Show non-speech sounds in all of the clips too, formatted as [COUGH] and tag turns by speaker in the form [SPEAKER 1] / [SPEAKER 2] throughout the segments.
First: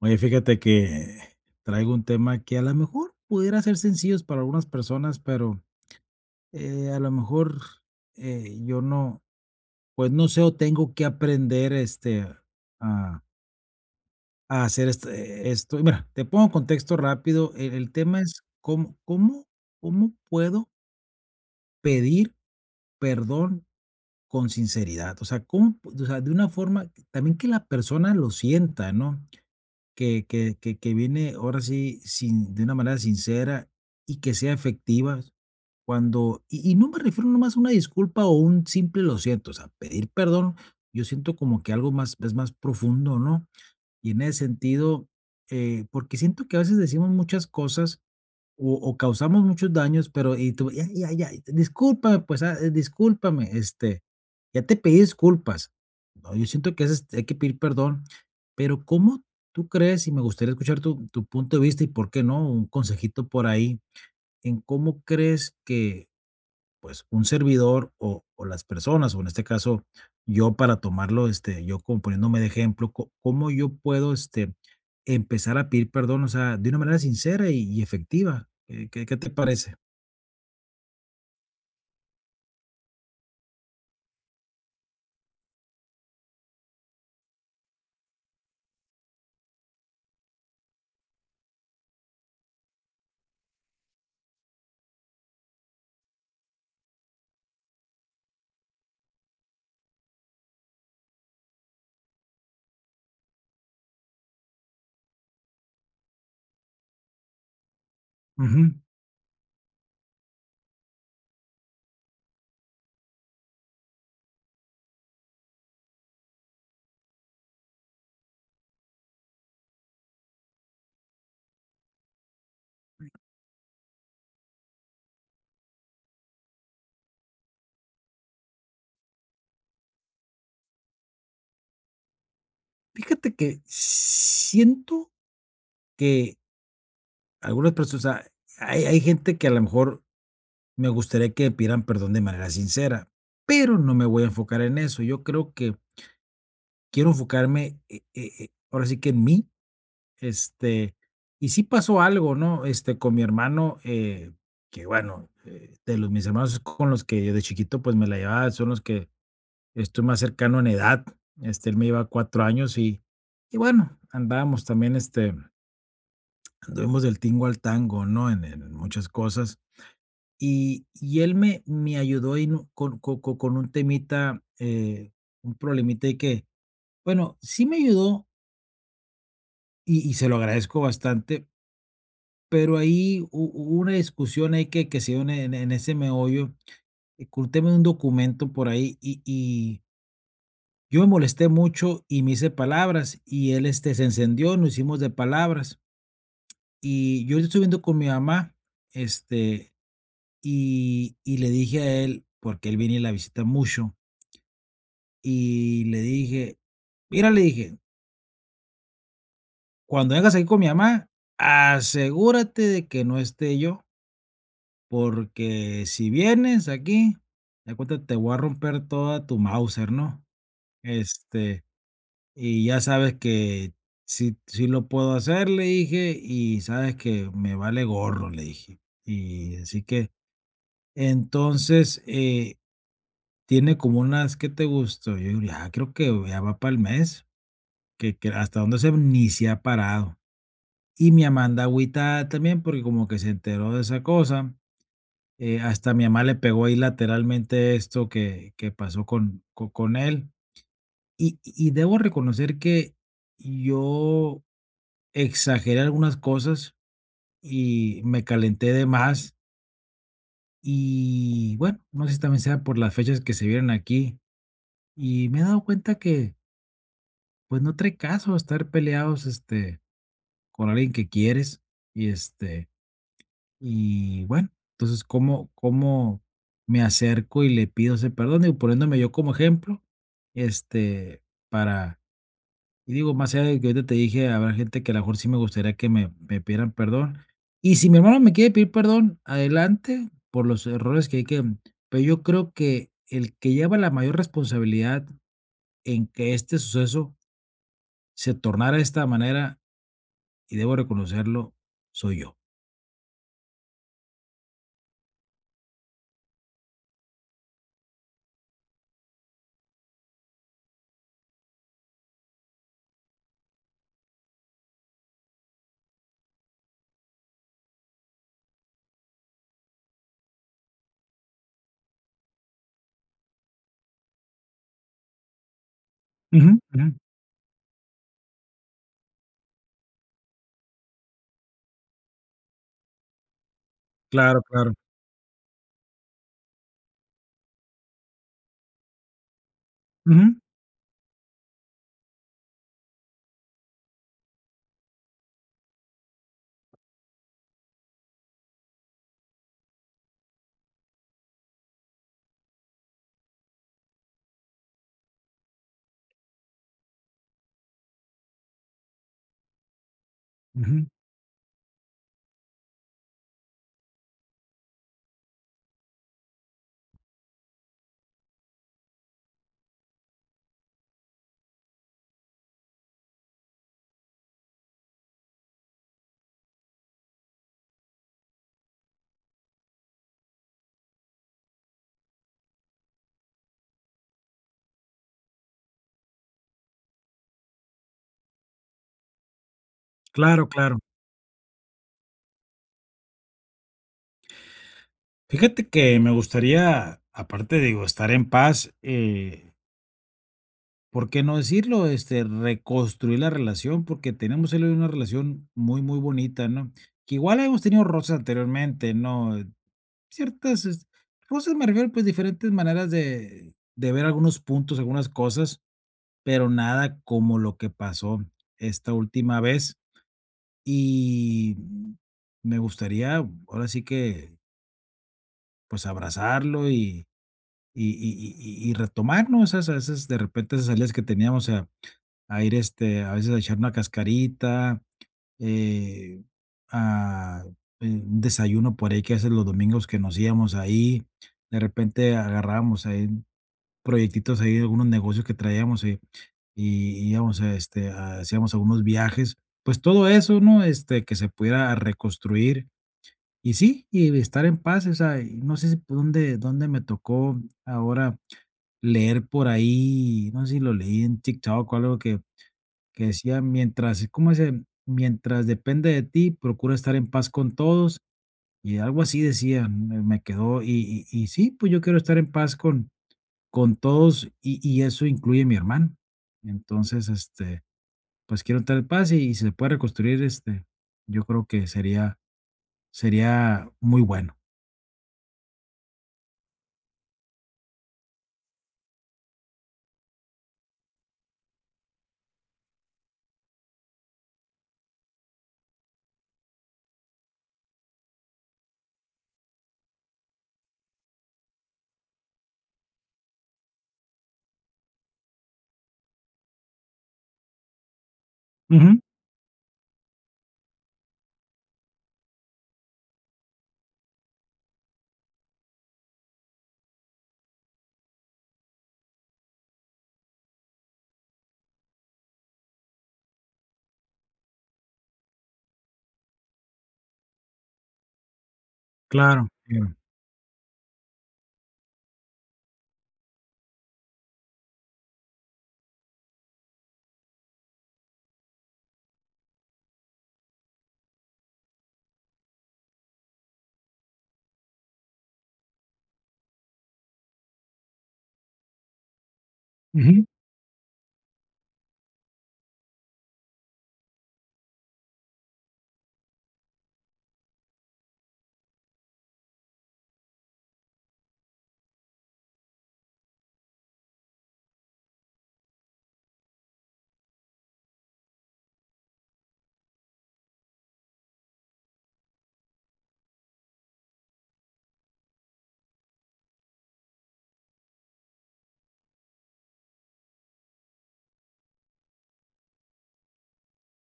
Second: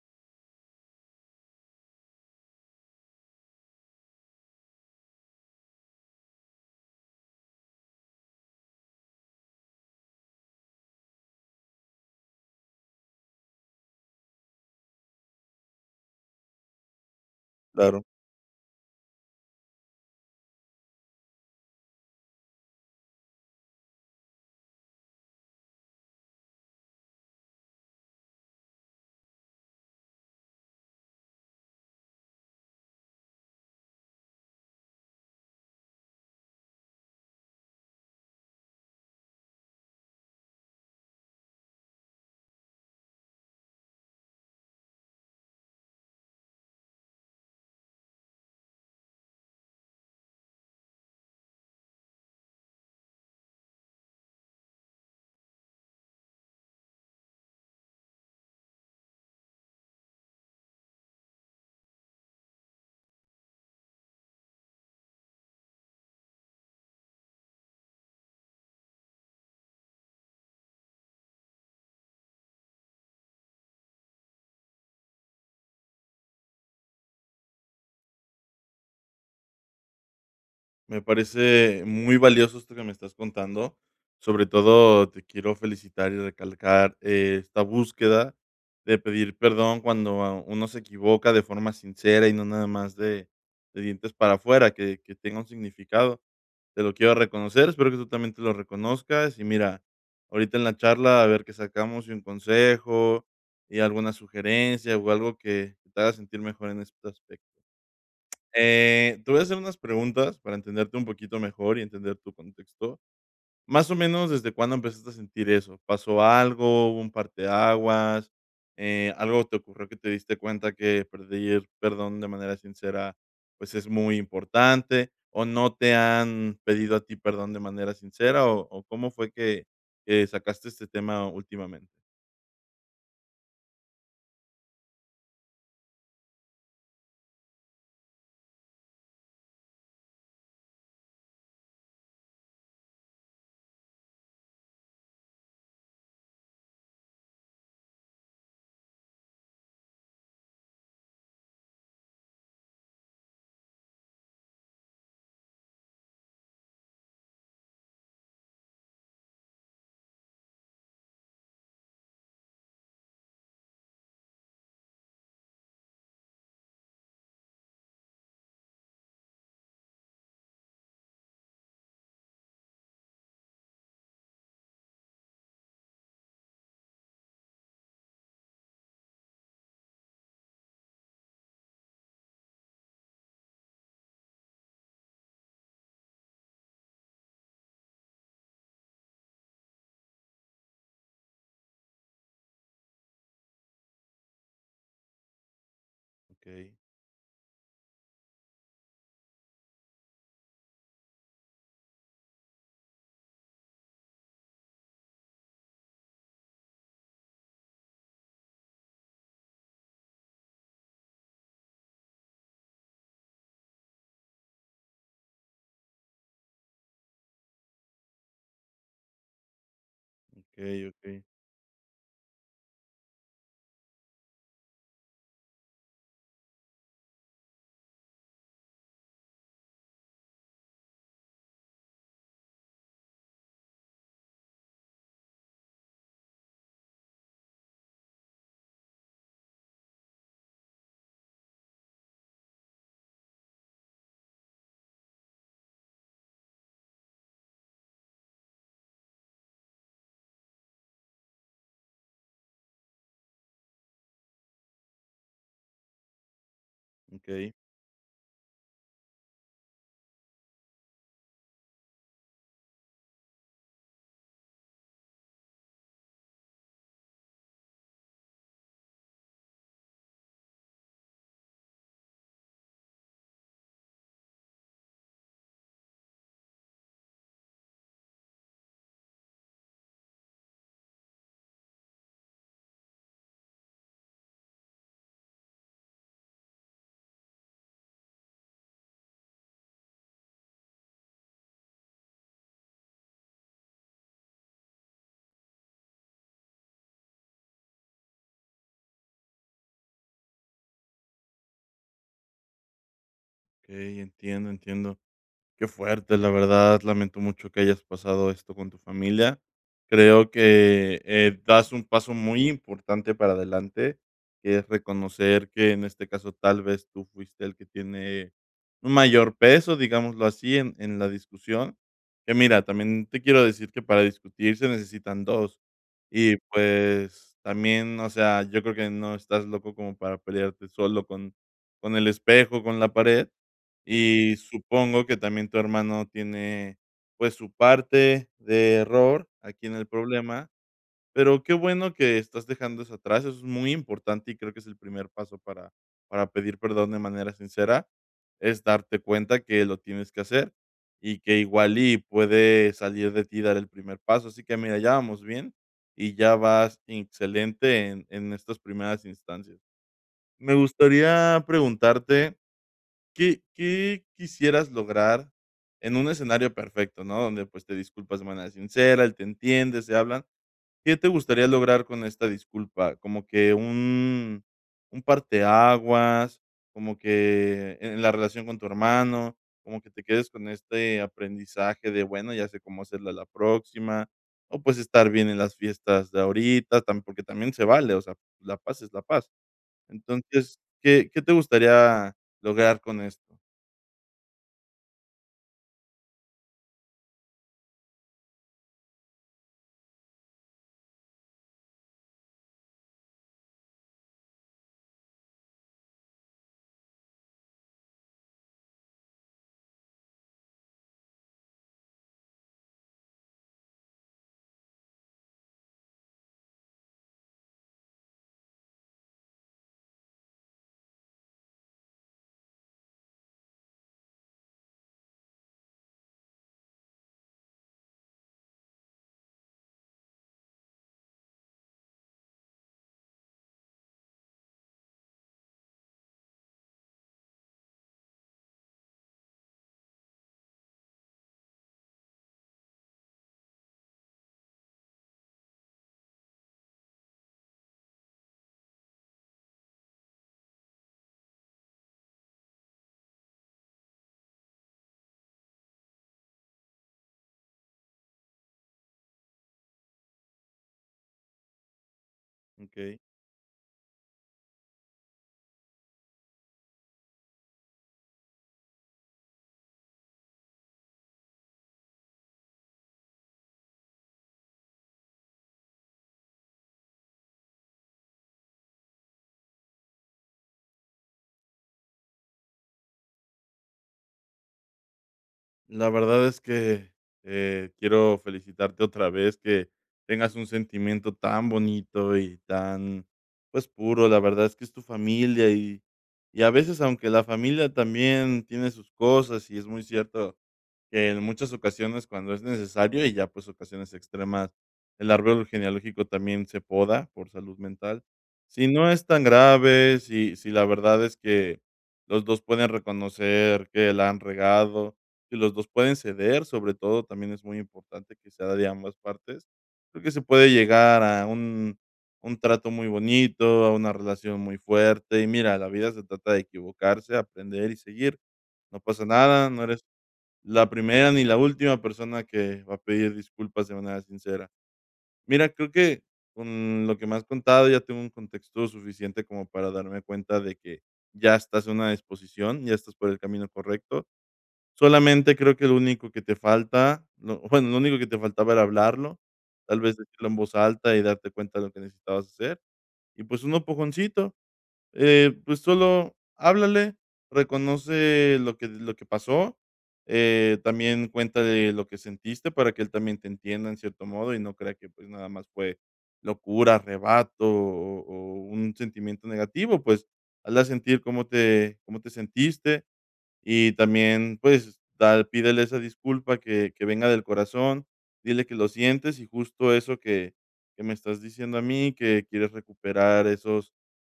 [SPEAKER 1] Oye, fíjate que traigo un tema que a lo mejor pudiera ser sencillo para algunas personas, pero, a lo mejor, yo no, pues, no sé, o tengo que aprender, a a hacer esto. Y mira, te pongo contexto rápido. El
[SPEAKER 2] Claro,
[SPEAKER 1] tema es cómo puedo pedir perdón con sinceridad. O sea, cómo, de una forma también que la persona lo sienta, ¿no? Que viene ahora sí sin de una manera sincera y que sea efectiva cuando y no me refiero nomás a una disculpa o un simple lo siento, o sea, pedir perdón. Yo siento como que algo más es más profundo, ¿no? Y en ese sentido, porque siento que a veces decimos muchas cosas o causamos muchos daños, pero y tú: "Ya, ya, ya, discúlpame, pues, discúlpame, ya te pedí disculpas". No, yo siento que es hay que pedir perdón, pero, ¿cómo tú crees? Y me gustaría escuchar tu punto de vista y, ¿por qué no?, un consejito por ahí, en cómo crees que, pues, un servidor o las personas, o en este caso, yo para tomarlo, yo como poniéndome de ejemplo, co ¿cómo yo puedo, empezar a pedir perdón? O sea, de una manera sincera y efectiva, ¿qué te parece?
[SPEAKER 2] me parece muy valioso esto que me estás contando. Sobre todo, te quiero felicitar y recalcar, esta búsqueda de pedir perdón cuando a uno se equivoca de forma sincera y no nada más de dientes para afuera, que tenga un significado. Te lo quiero reconocer, espero que tú también te lo reconozcas. Y mira, ahorita en la charla a ver qué sacamos, y un consejo, y alguna sugerencia, o algo que te haga sentir mejor en este aspecto.
[SPEAKER 1] Ujú.
[SPEAKER 2] Te voy a hacer unas preguntas para entenderte un poquito mejor y entender tu contexto. Más o menos, ¿desde cuándo empezaste a sentir eso? ¿Pasó algo? ¿Hubo un parteaguas? ¿Algo te ocurrió que te diste cuenta que pedir perdón de manera sincera, pues, es muy importante? ¿O no te han pedido a ti perdón de manera sincera? ¿O cómo fue que sacaste este tema últimamente?
[SPEAKER 1] Fíjate que siento que algunas personas, o sea, hay gente que a lo mejor me gustaría que pidan perdón de manera sincera, pero no me voy a enfocar en eso. Yo creo que quiero enfocarme, ahora sí que en mí. Este, y sí pasó algo, ¿no? Con mi hermano, que bueno, de los mis hermanos con los que de chiquito, pues, me la llevaba, son los que estoy más cercano en edad. Él me lleva 4 años y bueno, andábamos también, anduvimos del tingo al tango, ¿no? En muchas cosas. Y él me ayudó y no con co co con un temita, un problemita ahí que, bueno, sí me ayudó y se lo agradezco bastante, pero ahí hu hubo una discusión ahí que se dio en ese meollo, ocultéme un documento por ahí y yo me molesté mucho y me hice palabras y él, se encendió, nos hicimos de palabras
[SPEAKER 2] Okey,
[SPEAKER 1] y yo estoy viendo con mi mamá, este, y le dije a él, porque él viene y la visita mucho, y le dije: "Mira", le dije: "Cuando vengas aquí con mi mamá, asegúrate de que no esté yo. Porque si vienes aquí, de cuenta, te voy a romper toda tu Mauser, ¿no?"
[SPEAKER 2] okey, okey,
[SPEAKER 1] Este, y ya sabes que sí, sí lo puedo hacer, le dije, y sabes que me vale gorro, le dije. Y así que, entonces, tiene como unas, ¿qué te gustó? Yo ya creo que ya va para el mes, que hasta donde se ni se ha parado. Y mi Amanda agüitada también, porque como que se enteró de esa cosa. Hasta mi mamá le pegó ahí lateralmente esto que pasó con co con él. Y debo reconocer que yo exageré algunas cosas
[SPEAKER 2] okey,
[SPEAKER 1] y me calenté de más. Y bueno, no sé si también sea por las fechas que se vieron aquí. Y me he dado cuenta que, pues, no trae caso estar peleados, con alguien que quieres y, y bueno, entonces, ¿cómo me acerco y le pido ese perdón? Digo, poniéndome yo como ejemplo, este, para, y digo, más allá de que ahorita te dije, habrá gente que a lo mejor sí me gustaría que me pidieran perdón. Y si mi hermano me quiere pedir perdón, adelante por los errores que hay que, pero yo creo que el que lleva la mayor responsabilidad en que este suceso se tornara de esta manera, y debo reconocerlo, soy yo.
[SPEAKER 2] okey, entiendo, entiendo. Qué fuerte, la verdad, lamento mucho que hayas pasado esto con tu familia. Creo que, das un paso muy importante para adelante, que es reconocer que en este caso tal vez tú fuiste el que tiene un mayor peso, digámoslo así, en la discusión. Que mira, también te quiero decir que para discutir se necesitan 2. Y,
[SPEAKER 1] Ujú, ujú.
[SPEAKER 2] pues, también, o sea, yo creo que no estás loco como para pelearte solo con el espejo, con la pared. Y
[SPEAKER 1] Claro, claro.
[SPEAKER 2] supongo que también tu hermano tiene, pues, su parte de error aquí en el
[SPEAKER 1] Ujú,
[SPEAKER 2] problema, pero qué bueno que estás dejando eso atrás, eso es muy importante y creo que es el primer paso para pedir perdón de manera sincera, es darte cuenta que lo tienes que hacer y que igual y puede salir de ti dar el primer paso. Así que mira, ya vamos bien y ya vas excelente en estas primeras instancias. Me
[SPEAKER 1] ujú.
[SPEAKER 2] gustaría preguntarte, ¿qué quisieras lograr en un escenario perfecto, no? Donde, pues, te disculpas de manera sincera, él te entiende, se hablan. ¿Qué te gustaría lograr con esta disculpa? Como que un parteaguas, como que en la relación con tu hermano, como que te quedes con este aprendizaje de, bueno, ya sé cómo hacerla la próxima, o, pues, estar bien en las fiestas de ahorita, tam porque también se vale, o sea, la paz es la paz.
[SPEAKER 1] Claro,
[SPEAKER 2] Entonces,
[SPEAKER 1] claro.
[SPEAKER 2] ¿qué te gustaría lograr con esto?
[SPEAKER 1] Fíjate que me gustaría, aparte, digo, estar en paz, ¿por qué no decirlo? Reconstruir la relación, porque tenemos él y yo una relación muy, muy bonita, ¿no? Que igual hemos tenido roces anteriormente, ¿no? Ciertas, roces me refiero, pues, diferentes maneras de ver algunos puntos, algunas cosas, pero nada como lo que pasó esta última vez. Y me gustaría, ahora sí que, pues, abrazarlo y retomar, ¿no? Esas a veces, de repente, esas salidas que teníamos a ir, a veces a echar una cascarita, eh, a un desayuno por ahí que a los domingos que nos íbamos ahí, de repente agarrábamos ahí proyectitos ahí algunos negocios que traíamos y íbamos a hacíamos algunos viajes. Pues todo eso, ¿no? Que se pudiera reconstruir y sí, y estar en paz, o sea, y no sé si por dónde me tocó ahora leer por ahí, no sé si lo leí en TikTok o algo que,
[SPEAKER 2] Okey.
[SPEAKER 1] que decía, mientras, ¿cómo se? Mientras depende de ti, procura estar en paz con todos y algo así decía, me quedó y sí, pues yo quiero estar en paz con todos y eso incluye a mi hermano. Entonces, pues quiero estar en paz y si se puede reconstruir, yo creo que sería muy bueno.
[SPEAKER 2] La verdad es que, quiero felicitarte otra vez que tengas un sentimiento tan bonito y tan, pues, puro. La verdad es que es tu familia y a veces, aunque la familia también tiene sus cosas, y es muy cierto que en muchas ocasiones cuando es necesario y ya, pues, ocasiones extremas, el árbol genealógico también se poda por salud mental. Si no
[SPEAKER 1] Ujú,
[SPEAKER 2] es tan grave, si la verdad es que los 2 pueden reconocer que la han regado, si los 2 pueden ceder, sobre todo, también es muy importante que sea de ambas partes, porque se puede llegar a un trato muy bonito, a una relación muy fuerte. Y mira, la vida se trata de equivocarse, aprender y seguir. No pasa
[SPEAKER 1] claro.
[SPEAKER 2] nada, no eres
[SPEAKER 1] Claro.
[SPEAKER 2] la primera ni la última persona que va a pedir disculpas de manera sincera. Mira, creo que con lo que me has contado ya tengo un contexto suficiente como para darme cuenta de que ya estás en una disposición, ya estás por el camino correcto. Solamente creo que lo único que te falta, [LAUGHS] bueno, lo único que te faltaba era hablarlo, tal vez
[SPEAKER 1] Ujú.
[SPEAKER 2] decirlo en voz alta y darte cuenta de lo que necesitabas hacer. Y pues un empujoncito, pues solo háblale, reconoce lo que pasó, también cuéntale lo que sentiste para que él también te entienda en cierto modo y no crea que, pues, nada más fue locura, arrebato o un sentimiento negativo, pues, hazla sentir cómo te sentiste. Y también, pues, da pídele esa disculpa que venga del corazón, dile que lo sientes y justo eso que me estás diciendo a mí, que quieres recuperar esos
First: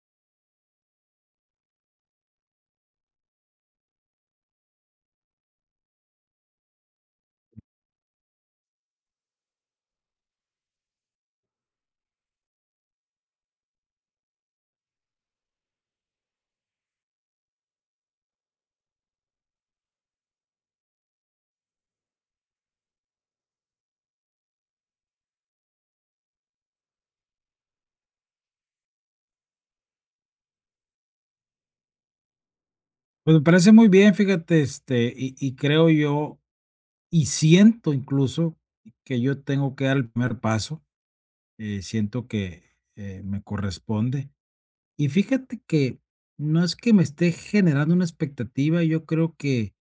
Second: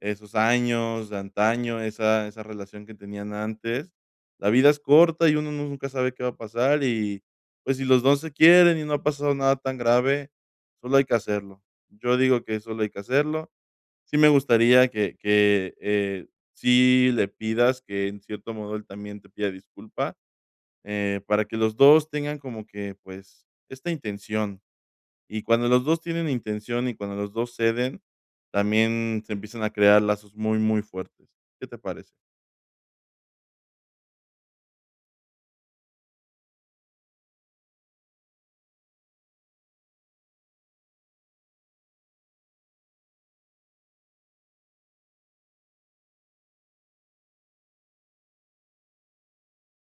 [SPEAKER 2] años de antaño, esa relación que tenían antes. La vida es corta y uno nunca sabe qué va a pasar y, pues, si los 2 se quieren y no ha pasado nada tan grave, solo hay que hacerlo. Yo digo que solo hay que hacerlo. Sí me gustaría que que sí le pidas que, en cierto modo, él también te pida disculpa, para que los 2 tengan como que, pues, esta intención. Y cuando los 2 tienen intención y cuando los 2 ceden, también se empiezan a crear lazos muy, muy fuertes. ¿Qué te parece?
[SPEAKER 1] Pues me parece muy bien, fíjate, y creo yo y siento incluso que yo tengo que dar el primer paso, siento que, me corresponde. Y fíjate que no es que me esté generando una expectativa, yo creo que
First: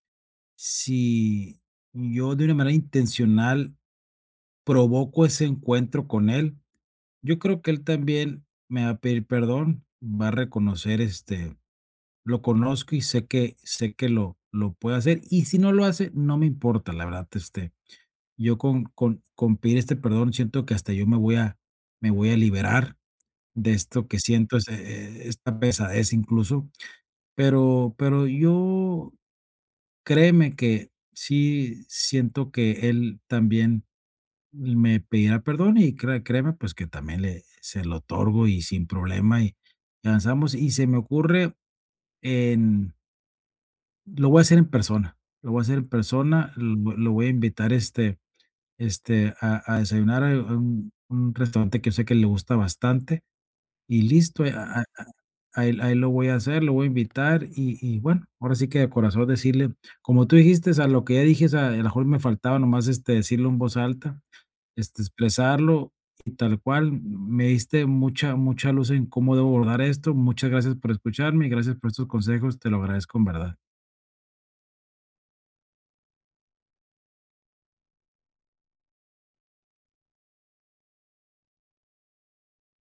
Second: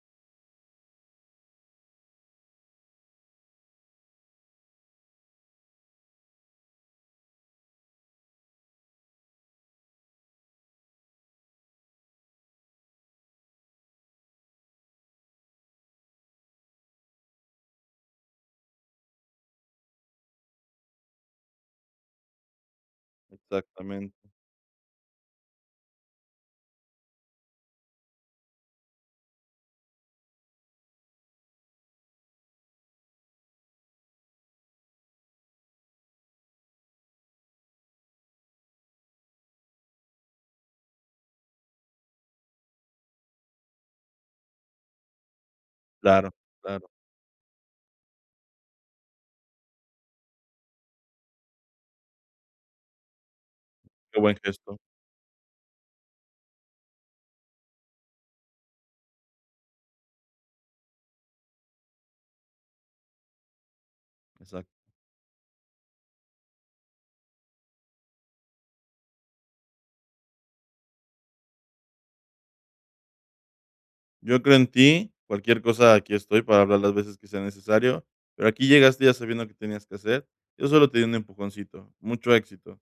[SPEAKER 1] si yo de una manera intencional provoco ese encuentro con él, yo creo que él también me va a pedir perdón, va a reconocer, lo conozco y sé que lo puede hacer, y si no lo hace, no me importa, la verdad. Yo con pedir este perdón siento que hasta yo me voy a liberar de esto
[SPEAKER 2] Exactamente.
[SPEAKER 1] que siento, es esta pesadez incluso, pero yo créeme que sí siento que él también me pedirá perdón y créeme, pues, que también le se lo otorgo y sin problema y avanzamos. Y se me ocurre en lo voy a hacer en persona, lo voy a hacer en
[SPEAKER 2] Claro,
[SPEAKER 1] persona,
[SPEAKER 2] claro.
[SPEAKER 1] lo voy a invitar, a desayunar a un restaurante que yo sé que le gusta bastante y
[SPEAKER 2] Qué buen
[SPEAKER 1] listo,
[SPEAKER 2] gesto.
[SPEAKER 1] a él lo voy a hacer, lo voy a invitar y bueno, ahora sí que de corazón decirle, como tú dijiste, a lo que ya dije, o a lo mejor me faltaba nomás, decirlo en voz alta,
[SPEAKER 2] Exacto.
[SPEAKER 1] expresarlo y tal cual. Me diste mucha mucha luz en cómo debo abordar esto. Muchas gracias por escucharme y gracias por estos consejos. Te lo agradezco en verdad.
[SPEAKER 2] Yo creo en ti. Cualquier cosa, aquí estoy para hablar las veces que sea necesario, pero aquí llegaste ya sabiendo que tenías que hacer. Yo solo te di un empujoncito. Mucho éxito.